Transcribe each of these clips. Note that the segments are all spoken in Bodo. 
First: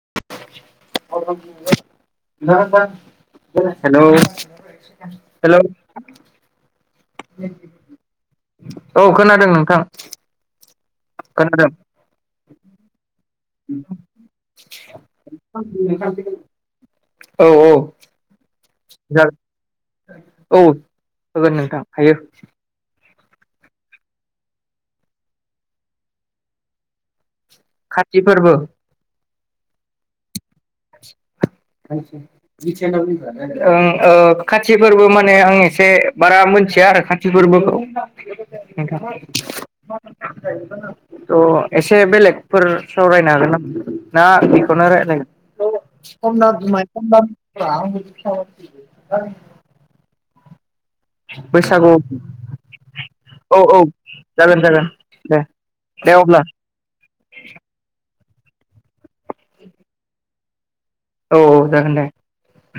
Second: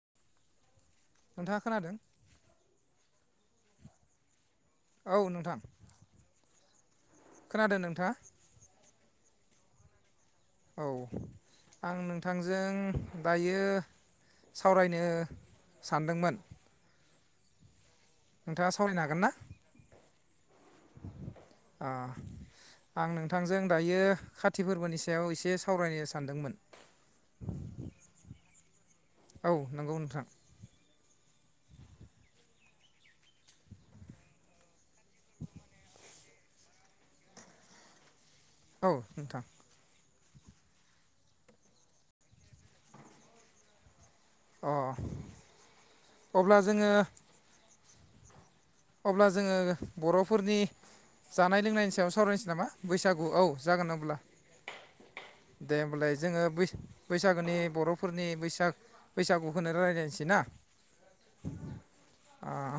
[inaudible] नोंथाङा खोनादों [unintelligible] हेलौ औ नोंथां हेलौ खोनादों नोंथाङा? औ खोनादों नोंथां। औ खोनादों आं नोंथांजों दायो सावरायनो सानदोंमोन। औ औ। नोंथाङा सावरायनो हागोन ना? जागोन [inaudible] औ हागोन नोंथां अ हायो। आं नोंथांजों दायो खाति फोरबोनि सायाव इसे सावरायनो सानदोंमोन। खाति फोरबो। औ नंगौ नोंथां। ओं ओ खाथि फोरबो माने आं इसे बारा मोनथिया आरो खाथि फोरबोखौ। औ नोंथां। औ एसे बेलेगफोर सावरायनो हागोन नाम ना अ बेखौनो रायलायगोन। अब्ला जोङो [inaudible] [unintelligible] अब्ला जोङो बर'फ फोरनि जानाय बैसागु लोंनायनि सायाव सावरायनोसै नामा बैसागु औ जागोन अब्ला जागोन जागोन दे होमबालाय जोङो बैस बैसागोनि बर'फ फोरनि बैसाग बैसागुखौनो रायलायनोसै ना? औ औ जागोन दे ओ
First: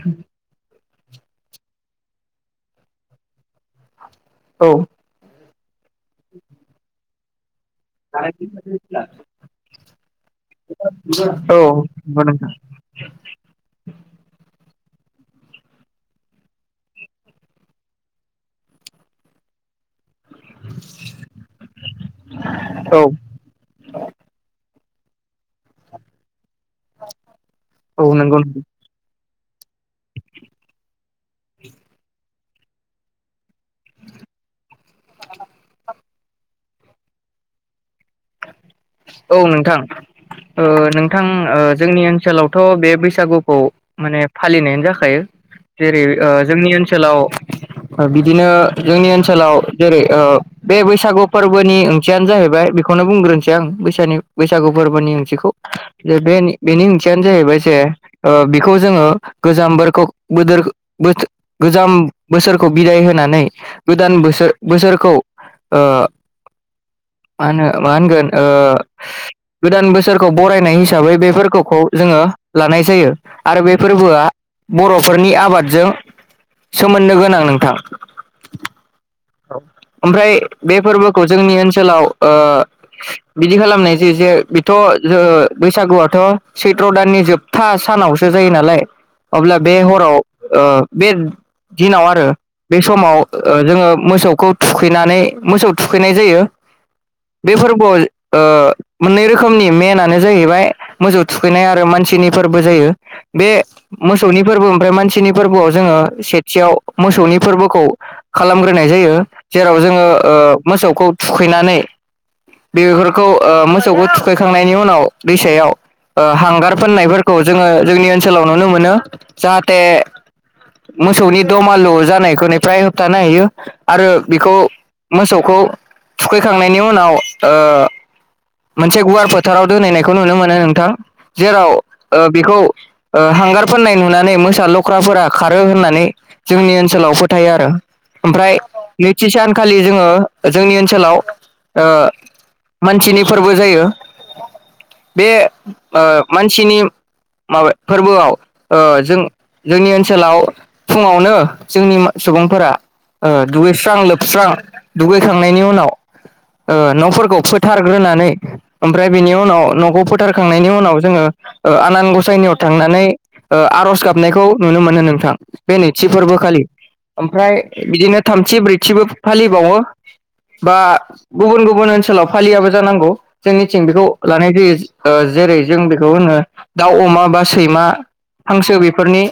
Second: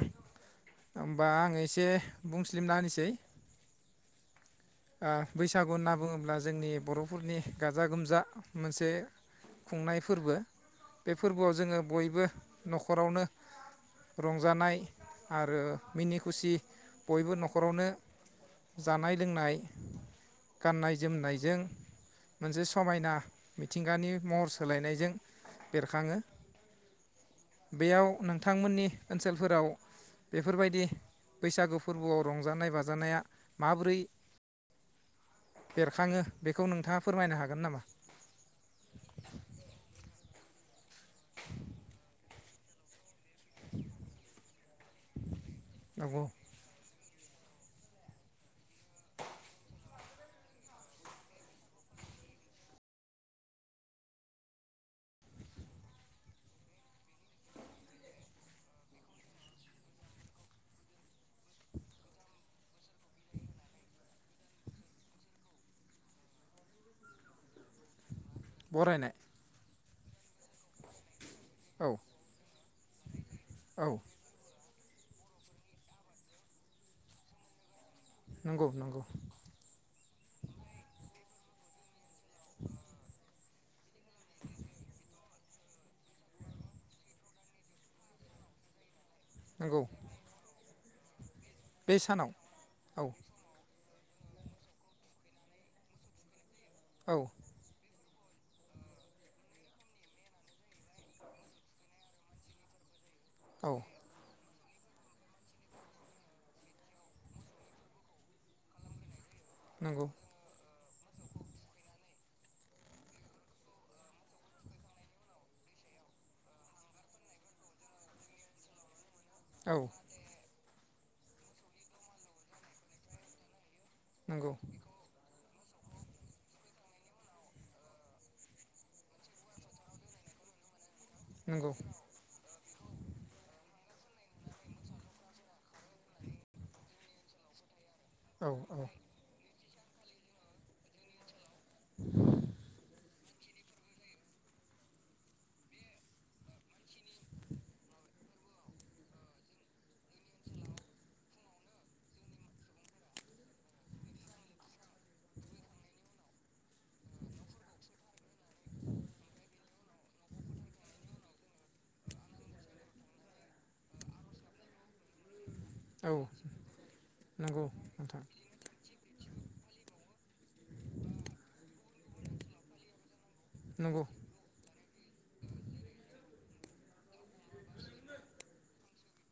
होमबा आं इसे बुंस्लिबना होनिसै औ बैसागु नाब बुङोब्ला जोंनि बर'फ फुरनि गाजा गोमजा मोनसे खुंनाय फोरबो बे फोरबोआव औ जोङो बयबो नंगौ नोंथां न'खरावनो रंजानाय आरो मिनि खुसि बयबो न'खरावनो जानाय लोंनाय गाननाय जोमनायजों मोनसे औ समायना मिथिंगानि महर सोलायनाय ज बेरखाङो बेयाव औ नंगौ नोंथांमोननि ओनसोलफोराव बेफोरबायदि बैसागु फोरबोआव रंजानाय बाजानाया माबोरै बेरखाङो? बेखौ नोंथाङा फोरमायनो हागोन नामा? औ नोंथां ओ नोंथां ओ जोंनि ओनसोलावथ' बे बैसागु खौ माने फालिनायानो जाखायो जेरै नंगौ जोंनि ओनसोलाव बिदिनो जोंनि ओनसोलाव जेरै बे बैसागु फोरबोनि ओंथियानो जाहैबाय बेखौनो बुंग्रोनोसै आं बैस बैसागु फोरबोनि ओंथिखौ जे बे बेनि ओंथियानो जाहैबाय जे बेखौ जोङो गोजाम बोरखौ बोदोरखो बोथो गोजाम बोसोरखौ बिदाय होनानै गोदान बोसो बोसोरखौ ओ मा होनो मा होनगोन? ओ बरायनाय। गोदान बोसोरखौ बरायनाय हिसा हिसाबै बे फोरखखौ औ जोङो लानाय जायो। आरो बे औ फोरबोआ बर'फोरनि आबादजों सोमोन्दो गोनां नोंथां। नंगौ नंगौ ओमफ्राय बे फोरबोखौ जोंनि ओनसोलाव ओ बिदि खालामनाय ज जे बेथ' जो बैसागुआथ' सैथ्र' दाननि जोबथा सानावसो जायो नालाय। अब्ला बे नंगौ हराव ओ बे बे दिनाव आरो सानाव बे औ समाव ओ जोङो मोसौखौ थुखैनानै मोसौ थुखैनाय जायो। औ बे फोरबोआव ओ मोननै रोखोमनि मेनानो जाहैबाय मोजौ थुखैनाय आरो मानसिनि फोरबो जायो। बे औ मोसौनि फोरबो ओमफ्राय मानसिनि फोरबोआव जोङो सेथियाव मोसौनि फोरबोखौ खालामग्रो नाय जायो। जेराव जोङो नंगौ ओ मोसौखौ थुखैनानै बेफोरखौ ओ मोसौखौ थुखैखांनायनि उनाव दैसायाव ओ हांगार फोननायफोरखौ जोङो जोंनि ओनसोलाव नुनो मोनो। औ जाहाथे मोसौनि दमालु जानायफोरनिफ्राय होबथानो हायो। [inaudible] आरो नंगौ बेखौ मोसौ खौ थुखैखांनायनि उनाव ओ मोनसे गुवार फोथाराव दोनहैनायखौ नुनो मोनो नोंथां। जेराव नंगौ ओ बेखौ ओ हांगार फोननाय नुनानै मोसा, लख्राफोरा खारो होननानै जोंनि ओनसोलाव फोथायो आरो। औ ओमफ्राय औ नैथि सान खालि जोङो जोंनि ओनसोलाव ओ मानसिनि। फोरबो जायो। बे ओ मानसिनि माबा फोरबोआव ओ जों जोंनि ओनसोलाव फुङावनो जोंनि सुबुंफोरा ओ दुगैस्रां-लोबस्रां दुगैखांनायनि उनाव ओ न'फोरखौ फोथार ग्रोनानै ओमफ्राय बेनि उनाव न'खौ फोथारखांनायनि उनाव जोङो ओ आनान गसाइनियाव थांनानै ओ आर'ज गाबनायखौ नुनो मोनो नोंथां। बे नैथि औ फोरबोखालि। ओमफ्राय नंगौ बिदिनो नोंथां थामथि ब्रैथिबो फालिबावो बा गुबुन गुबुन ओनसोलाव फालियाबो जानांगौ। जोंनिथिं नंगौ बेखौ लानाय जायो। ओ जेरै जों बेखौ होनो दाउ, अमा बा सैमा, हांसो बेफोरनि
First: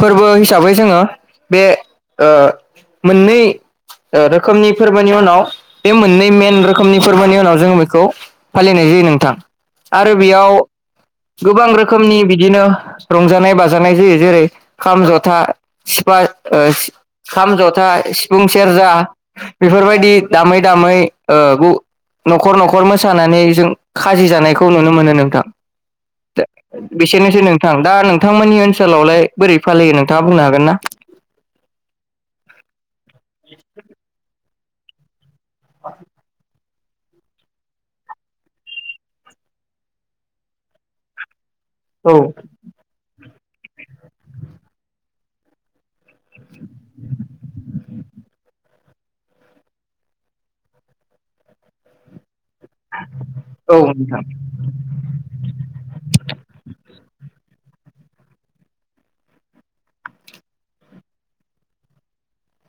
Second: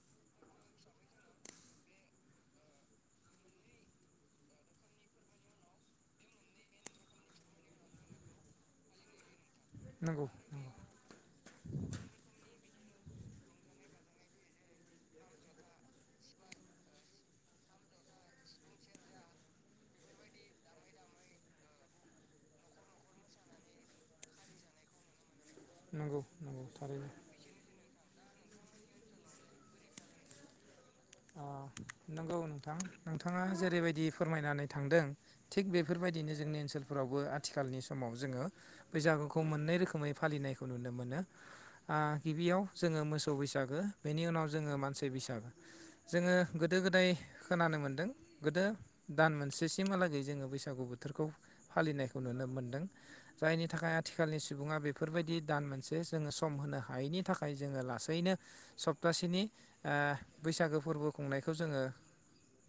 फोरबो हिसाबै जोङो बे ओ मोननै ओ रोखोमनि फोरबोनि उनाव बे मोननै मेन रोखोमनि फोरबोनि उनाव जोङो खौ फालिनाय जायो नोंथां। आरो नंगौ बेयाव गोबां रोखोमनि बिदिनो रंजानाय बाजानाय जायो जेरै खाम, जथा सिफा ओ सि खाम, जथा, सिफुं सेरजा बेफोरबायदि दामै दामै ओ न'खर न'खर। खर मोसानानै जों खाजि जानायखौ नुनो मोनो नोंथां। नंगौ नंगौ थारैनो बेसेनोसै नोंथां। दा नों थांमोननि ओनसोलावलाय बोरै फालियो नोंथाङा बुंनो हागोन ना? अ नंगौ नोंथां। नोंथाङा जेरैबायदि फोरमायनानै। थांदों। थिग बेफोरबायदिनो जोंनि ओनसोल फोरावबो आथिखालनि समाव जोङो बैसागुखौ मोननै रोखोमै फालिनायखौ नुनो मोनो। ओ औ गिबियाव जोङो मोसौ बैसागो बेनि उनाव जोङो मानसि बैसागो। जोङो गोदो गोदाय खोनानो मोनदों गोदो दान मोनसे सिमहालागै जोङो बैसागु बोथोरखौ फालिनायखौ नुनो मोनो। मोनदों जायनि औ थाखाय नोंथां आथिखालनि सुबुङा बेफोरबायदि दान मोनसे जोङो सम होनो हा हायैनि थाखाय जोङो लासैनो सप्तासेनि ओ बैसागो। फोरबो खुंनायखौ जोङो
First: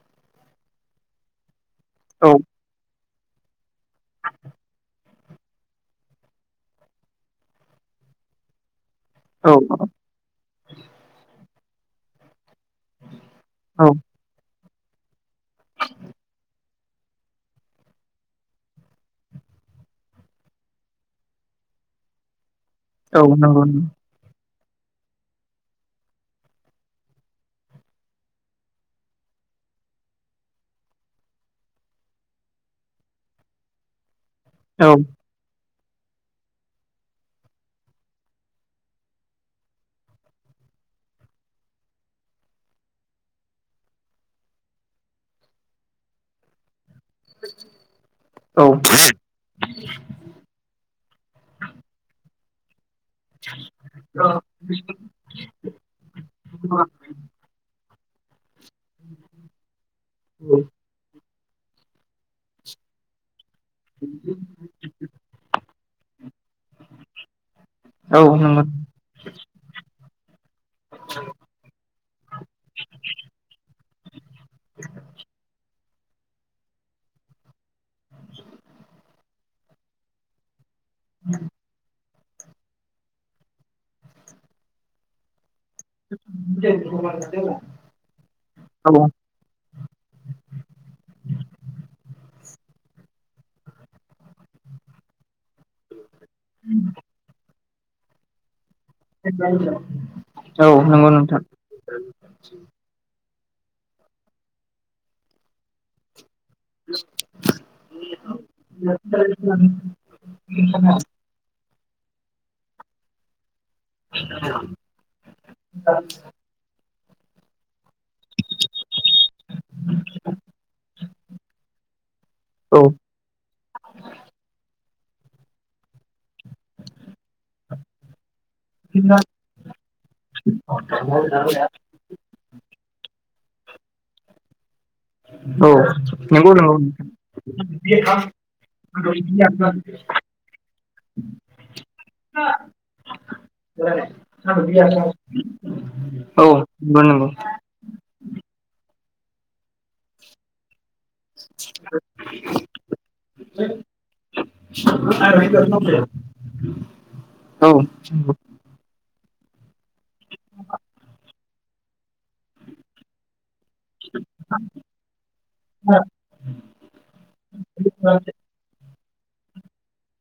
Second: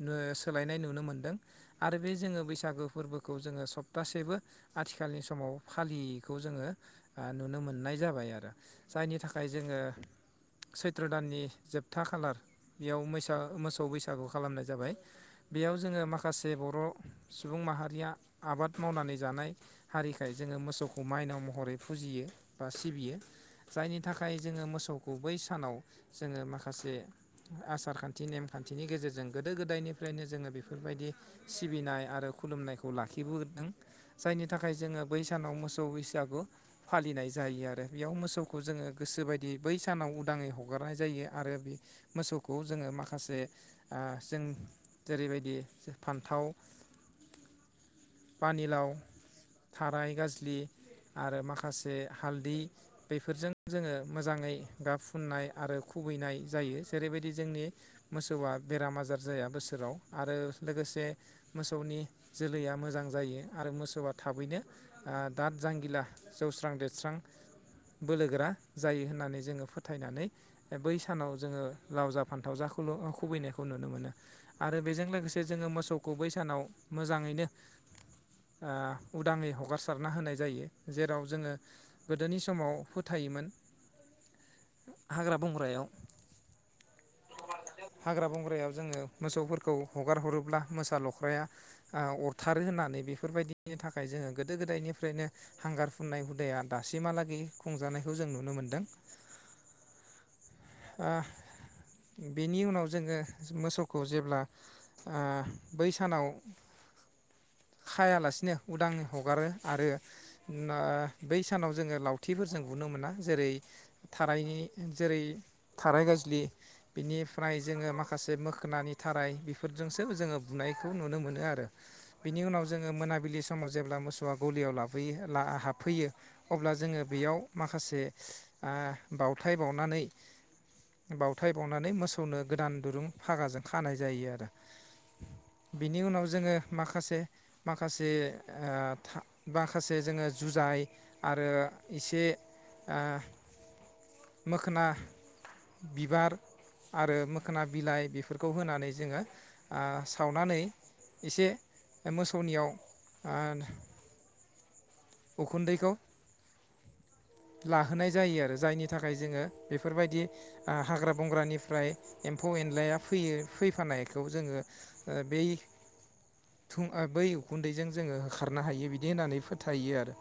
नों सोलायनाय नुनो मोन्दों। आरो बे औ जोङो बैसागु फोरबोखौ जोङो सप्तासेबो आथिखालनि समाव फालियैखौ जोङो ओ नुनो मोननाय जाबाय आरो। जायनि थाखाय जोङो औ सैत्र दाननि जोबथा खालार। बेयाव मोसौ। ओ मोसौ औ बैसागु खालामनाय जा जाबाय बेयाव जोङो माखासे बर' सुबुं माहारिया आबाद मावनानै जानाय हारिखाय जोङो मोसौखौ माइनाव महरै फुजियो। बा सिबियो औ नंगौ जायनि औ थाखाय जोङो मोसौखौ बै सानाव जोङो माखासे आसारखान्थि नेमखान्थिनि गेजेरजों गोदो गोदायनिफ्रायनो जोङो बेफोरबायदि सिबिनाय आरो खुलुमनायखौ लाखिबोदों। जायनि थाखाय औ जोङो बै सानाव मोसौ औ बैसागु फालिनाय जायो आरो बेयाव मोसौखौ जोङो गोसो बायदियै बै सानाव उदाङै हगारनाय जायो आरो बे मोसौखौ जोङो माखासे ऐ जों जेरैबायदि फान्थाव पानिलाव थाराय गाज्सलि आरो माखासे हालदै। बेफोरजों जोङो मोजाङै गाब फुननाय आरो खुबैनाय जायो। जेरैबायदि जोंनि मोसौआ बेराम आजार जाया बोसोराव आरो लोगोसे मोसौनि जोलैया मोजां जायो। आरो मोसौआ थाबैनो ओ दाद जांगिला जौस्रां देरस्रां। बोलोग्रा नंगौ जायो होननानै जोङो फोथायनानै बै सानाव जोङो जा फान्थाव जाखौल' खुबैनायखौ नुनो मोनो आरो बेजों लोगोसे जोङो मोसौखौ बै सानाव मोजाङैनो ओ उदाङै हगारसारना होनाय जायो। जेराव जोङो गोदोनि समाव फोथायोमोन हाग्रा बंग्रायाव [inaudible] हाग्रा बंग्रायाव जोङो औ मोसौफोरखौ हगार हरोब्ला मोसा लख्राया ओ अरथारो होननानै बेफोरबायदिनि थाखाय जोङो गोदो गोदायनिफ्रायनो हांगार फुननाय हुदाया दासिमहालागै खुंजानायखौ जों नुनो मोन्दों। औ नंगौ ओ नोंथां। बेनि [inaudible] उनाव जोङो मोसौखौ जेब्ला ओ बै सानाव खायालासिनो उदां हगारो आरो ओ बै सानाव जोङो लावथिफोरजों बुनो मोना जेरै थारायनि जेरै थाराय गाजलि बिनिफ्राय जोङो माखा माखासे मोखोनानि थाराइ बेफोरजोंसो जोङो बुनायखौ नुनो मोनो आरो बिनि उनाव औ जोङो मोनाबिलि समाव जेब्ला मोसौआ गलियाव लाब हाबैयो, हाबफैयो अब्ला जोङो बेयाव माखासे आ बावथाय बावनानै थाय बावनानै मोसौनो गोदान दुरुं फागाजों खानाय जायो आरो। औ बिनि उनाव जोङो नंगौ नंगौ नोंथां माखासे माखासे माखासे जोङो जुजाय आरो एसे मोखोना बिबार औ नंगौ आरो नंगौ मोखोना बिलाइ बेफोरखौ होनानै जोङो आ सावनानै एसे मोसौनियाव आ [unintelligible] औ लाहोनाय जायो आरो जायनि थाखाय जोङो बेफोरबायदि आ हाग्रा बंग्रानि फ्राय एम्फौ एनलाया फैयो फैफानायखौ जोङो बै बै उखुन्दैजों जोङो होखारनो हायो बिदि देनानै फोथायो आरो।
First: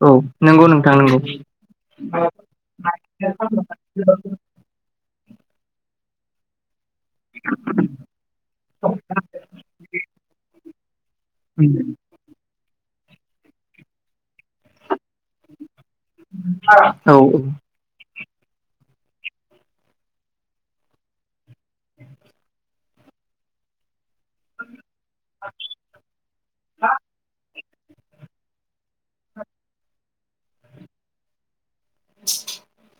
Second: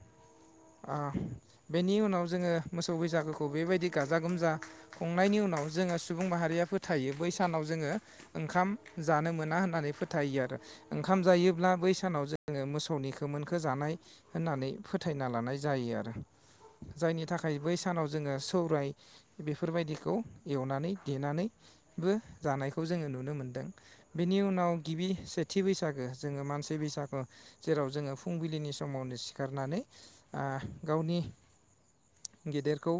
औ नंगौ नोंथां आ नंगौ बेनि उनाव जोङो मोसौ बैसागोखौ बेबायदि गाजा गोमजा खुंनायनि उनाव जोङो सुबुं माहारिया फो थायो बै सानाव जोङो ओंखाम जानो मोना होननानै फोथायो आरो ओंखाम जायोब्ला बै सानाव जों जोङो मोसौनि खोमोनखो जानाय होननानै फोथायना जायो आरो औ जायनि थाखाय बै सानाव जोङो सौराय बेफोरबायदिखौ एवनानै देनानैबो जानायखौ जोङो नुनो मोनदों। बेनि उनाव गिबि सेथि बैसागो जोङो मानसि बैसागो। जेराव जोङो फुंबिलिनि समावनो सिखारनानै आ गावनि गेदेरखौ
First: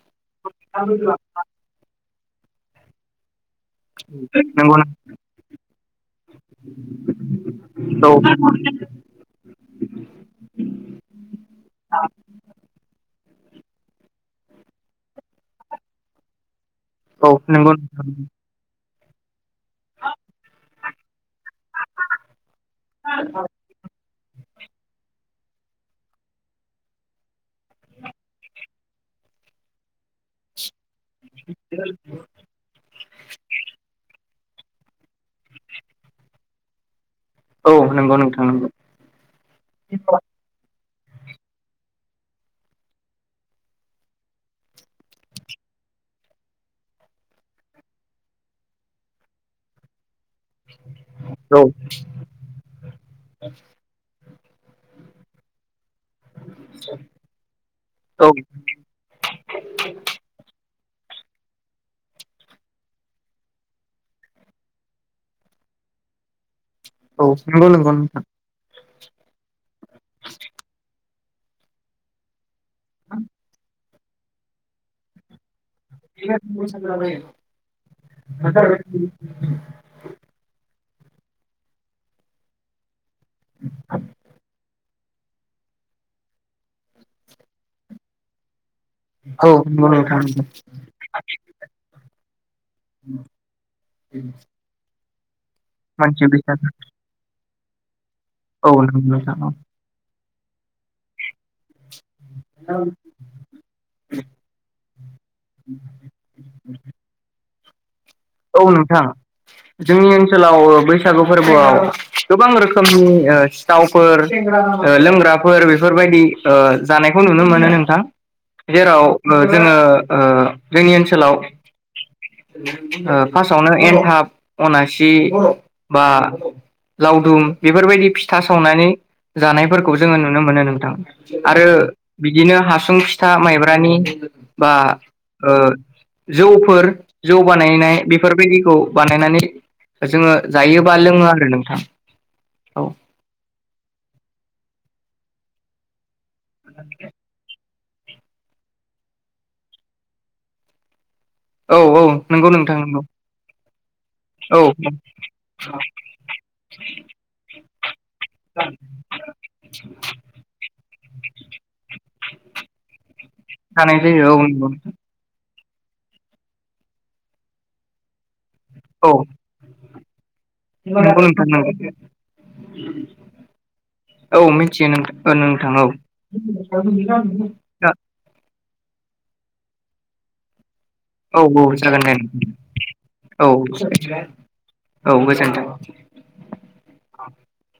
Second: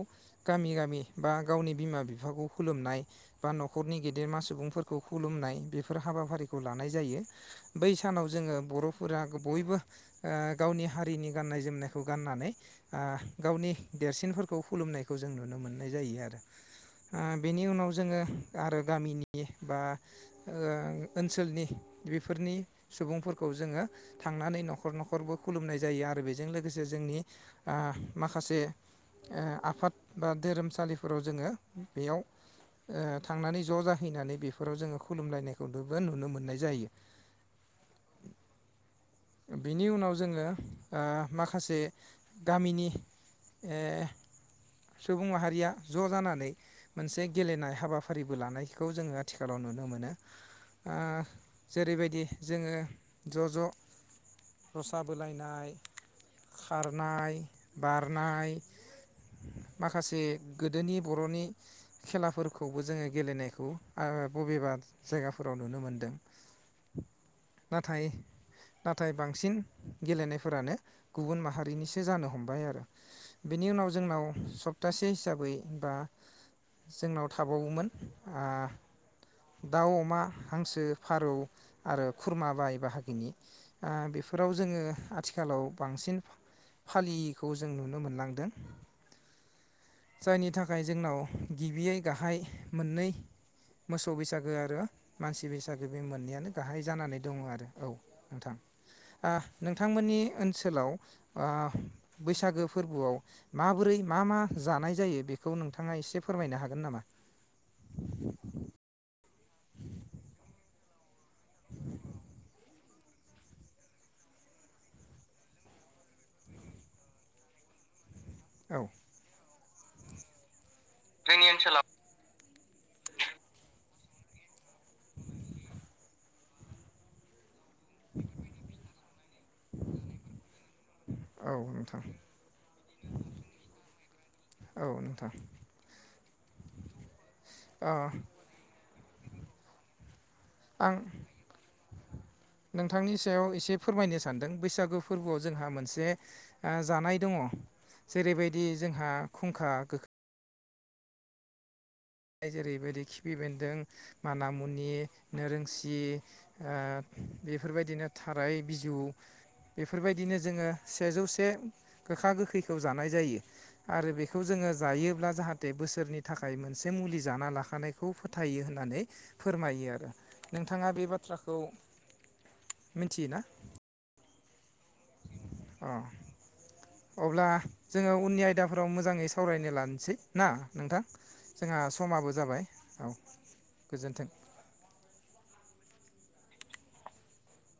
गामि गामि बा गावनि बिमा बि बिफाखौ खुलुमनाय बा न'खरनि गेदेरमा नंगौ सुबुंफोरखौ खुलुमनाय बेफोर हाबाफारिखौ लानाय जायो बै औ सानाव जोङो बर'फोरा बयबो ओ गावनि हारिनि गाननाय जोमनाय गाननानै आ गावनि देरसिनफोरखौ खुलुमनायखौ जों नुनो मोननाय जायो आरो। आ औ बेनि नंगौ उनाव नोंथां जोङो आरो गामिनि बा ओं ओनसोलनि बेफोरनि सुबुंफोरखौ जोङो थांनानै न'खर न'खरबो खुलुमनाय जायो आरो बेजों लोग लोगोसे जोंनि आ माखासे ओ आफाद बा धोरोमसालिफो फोराव जोङो बेयाव ओ थांनानै ज' जाहैनानै बेफोर बेफोराव जोङो खुलुमलायनायखौदोबो नुनो मोननाय जायो। औ नंगौ नोंथां नंगौ। आ माखासे गामिनि ओ सुबुं माहारिया ज' जानानै मोनसे गेलेनाय हाबाफारिबो लानायखौ जोङो आथिखालाव नुनो मोनो। आ औ जेरैबायदि जोङो ज' ज' रसा बोलायनाय खारनाय औ बारनाय माखासे गो दोनि बर'नि खेलाफोरखौबो जोङो गेलेनायखौ आ बबेबा जायगाफोराव नुनो मोनदों। औ नोंगौ नोंगौ नाथाय नोंथां। नाथाय बांसिन गेलेनायफोरानो गुबुन माहारिनिसो जानो हमबाय आर बेनि उनाव जोंनाव सप्तासे हिसाबै होनबा जोंनाव थाबावोमोन आ दाउ, अमा, हांसो फारौ आरो खुरमा बाय बाहागि नि आ बेफोराव जोङो थिखालाव बांसिन फालियैखौ जों नुनो मोनलांदों औ नंगौ नोंथां नंगौ जायनि थाखाय जोंनाव गिबियै गाहाइ मोननै मोसौ बैसागो आरो मानसि सि बैसागो मानसि मोननैयानो बैसागो गाहाइ जानानै दङ आरो। औ नोंथां औ नंगौ नोंथां आं औ नोंथांमोननि ओनसोल सोलाव आ बैसागो फोरबोआव माबोरै मा मा जानाय जायो बेखौ नोंथाङा एसे फोरमायनो हागोन नामा? औ नोंथां जोंनि ओनसोलाव बैसागु फोरबोआव गोबां रोखोमनि ओ सिथावफोर लोंग्राफोर बेफोरबायदि ओ जानायखौ नुनो मोनो नोंथां। औ जेराव ओ जोङो ओ जोंनि ओनसोलाव ओ फार्स्टआवनो एन्थाब अनासि बा लावदुम बेफोरबायदि फिथा सावनानै जानायफोरखौ जोङो नुनो मोनो नोंथां औ आरो नोंथां बिदिनो हासुं फिथा माइब्रानि बा औ नोंथां ओ जौफोर जौ ओ बानायनाय बेफोरबायदिखौ बानायनानै जोङो आं जायोबा लोङो आरो नोंथां। औ नोंथांनि सायाव एसे फोरमायनो सान्दों बैसागु फोरबोआव जोंहा मोनसे आ जानाय दङ'। जेरैबायदि जोंहा खुंखा गोखा औ औ नंगौ नोंथां नंगौ जेरैबायदि खिफि बेन्दों औ मानामुनि नोरोंसि आ बेफोरबायदिनो थाराय बिजौ बेफोरबायदिनो जोङो सेजौसे गोखा गोखैखौ जानाय जायो जानाय आरो जायो बेखौ औ जोङो नंगौ जायोब्ला जाहा थे बोसोरनि थाखाय मोनसे बे मुलि जाना लाखानायखौ फो थायो होननानै औ फोरमायो आरो नोंथाङा बे नंगौ नोंथां बाथ्राखौ नंगौ मिनथियोना? औ मि थियो नोंथां औ [unintelligible] दाफोराव मोजाङै सावरायनो लानोसै ना? नोंथां औ औ जोंहा जागोन समाबो दे जाबाय औ गोजोन्थों औ गोजोन्थों। [inaudible]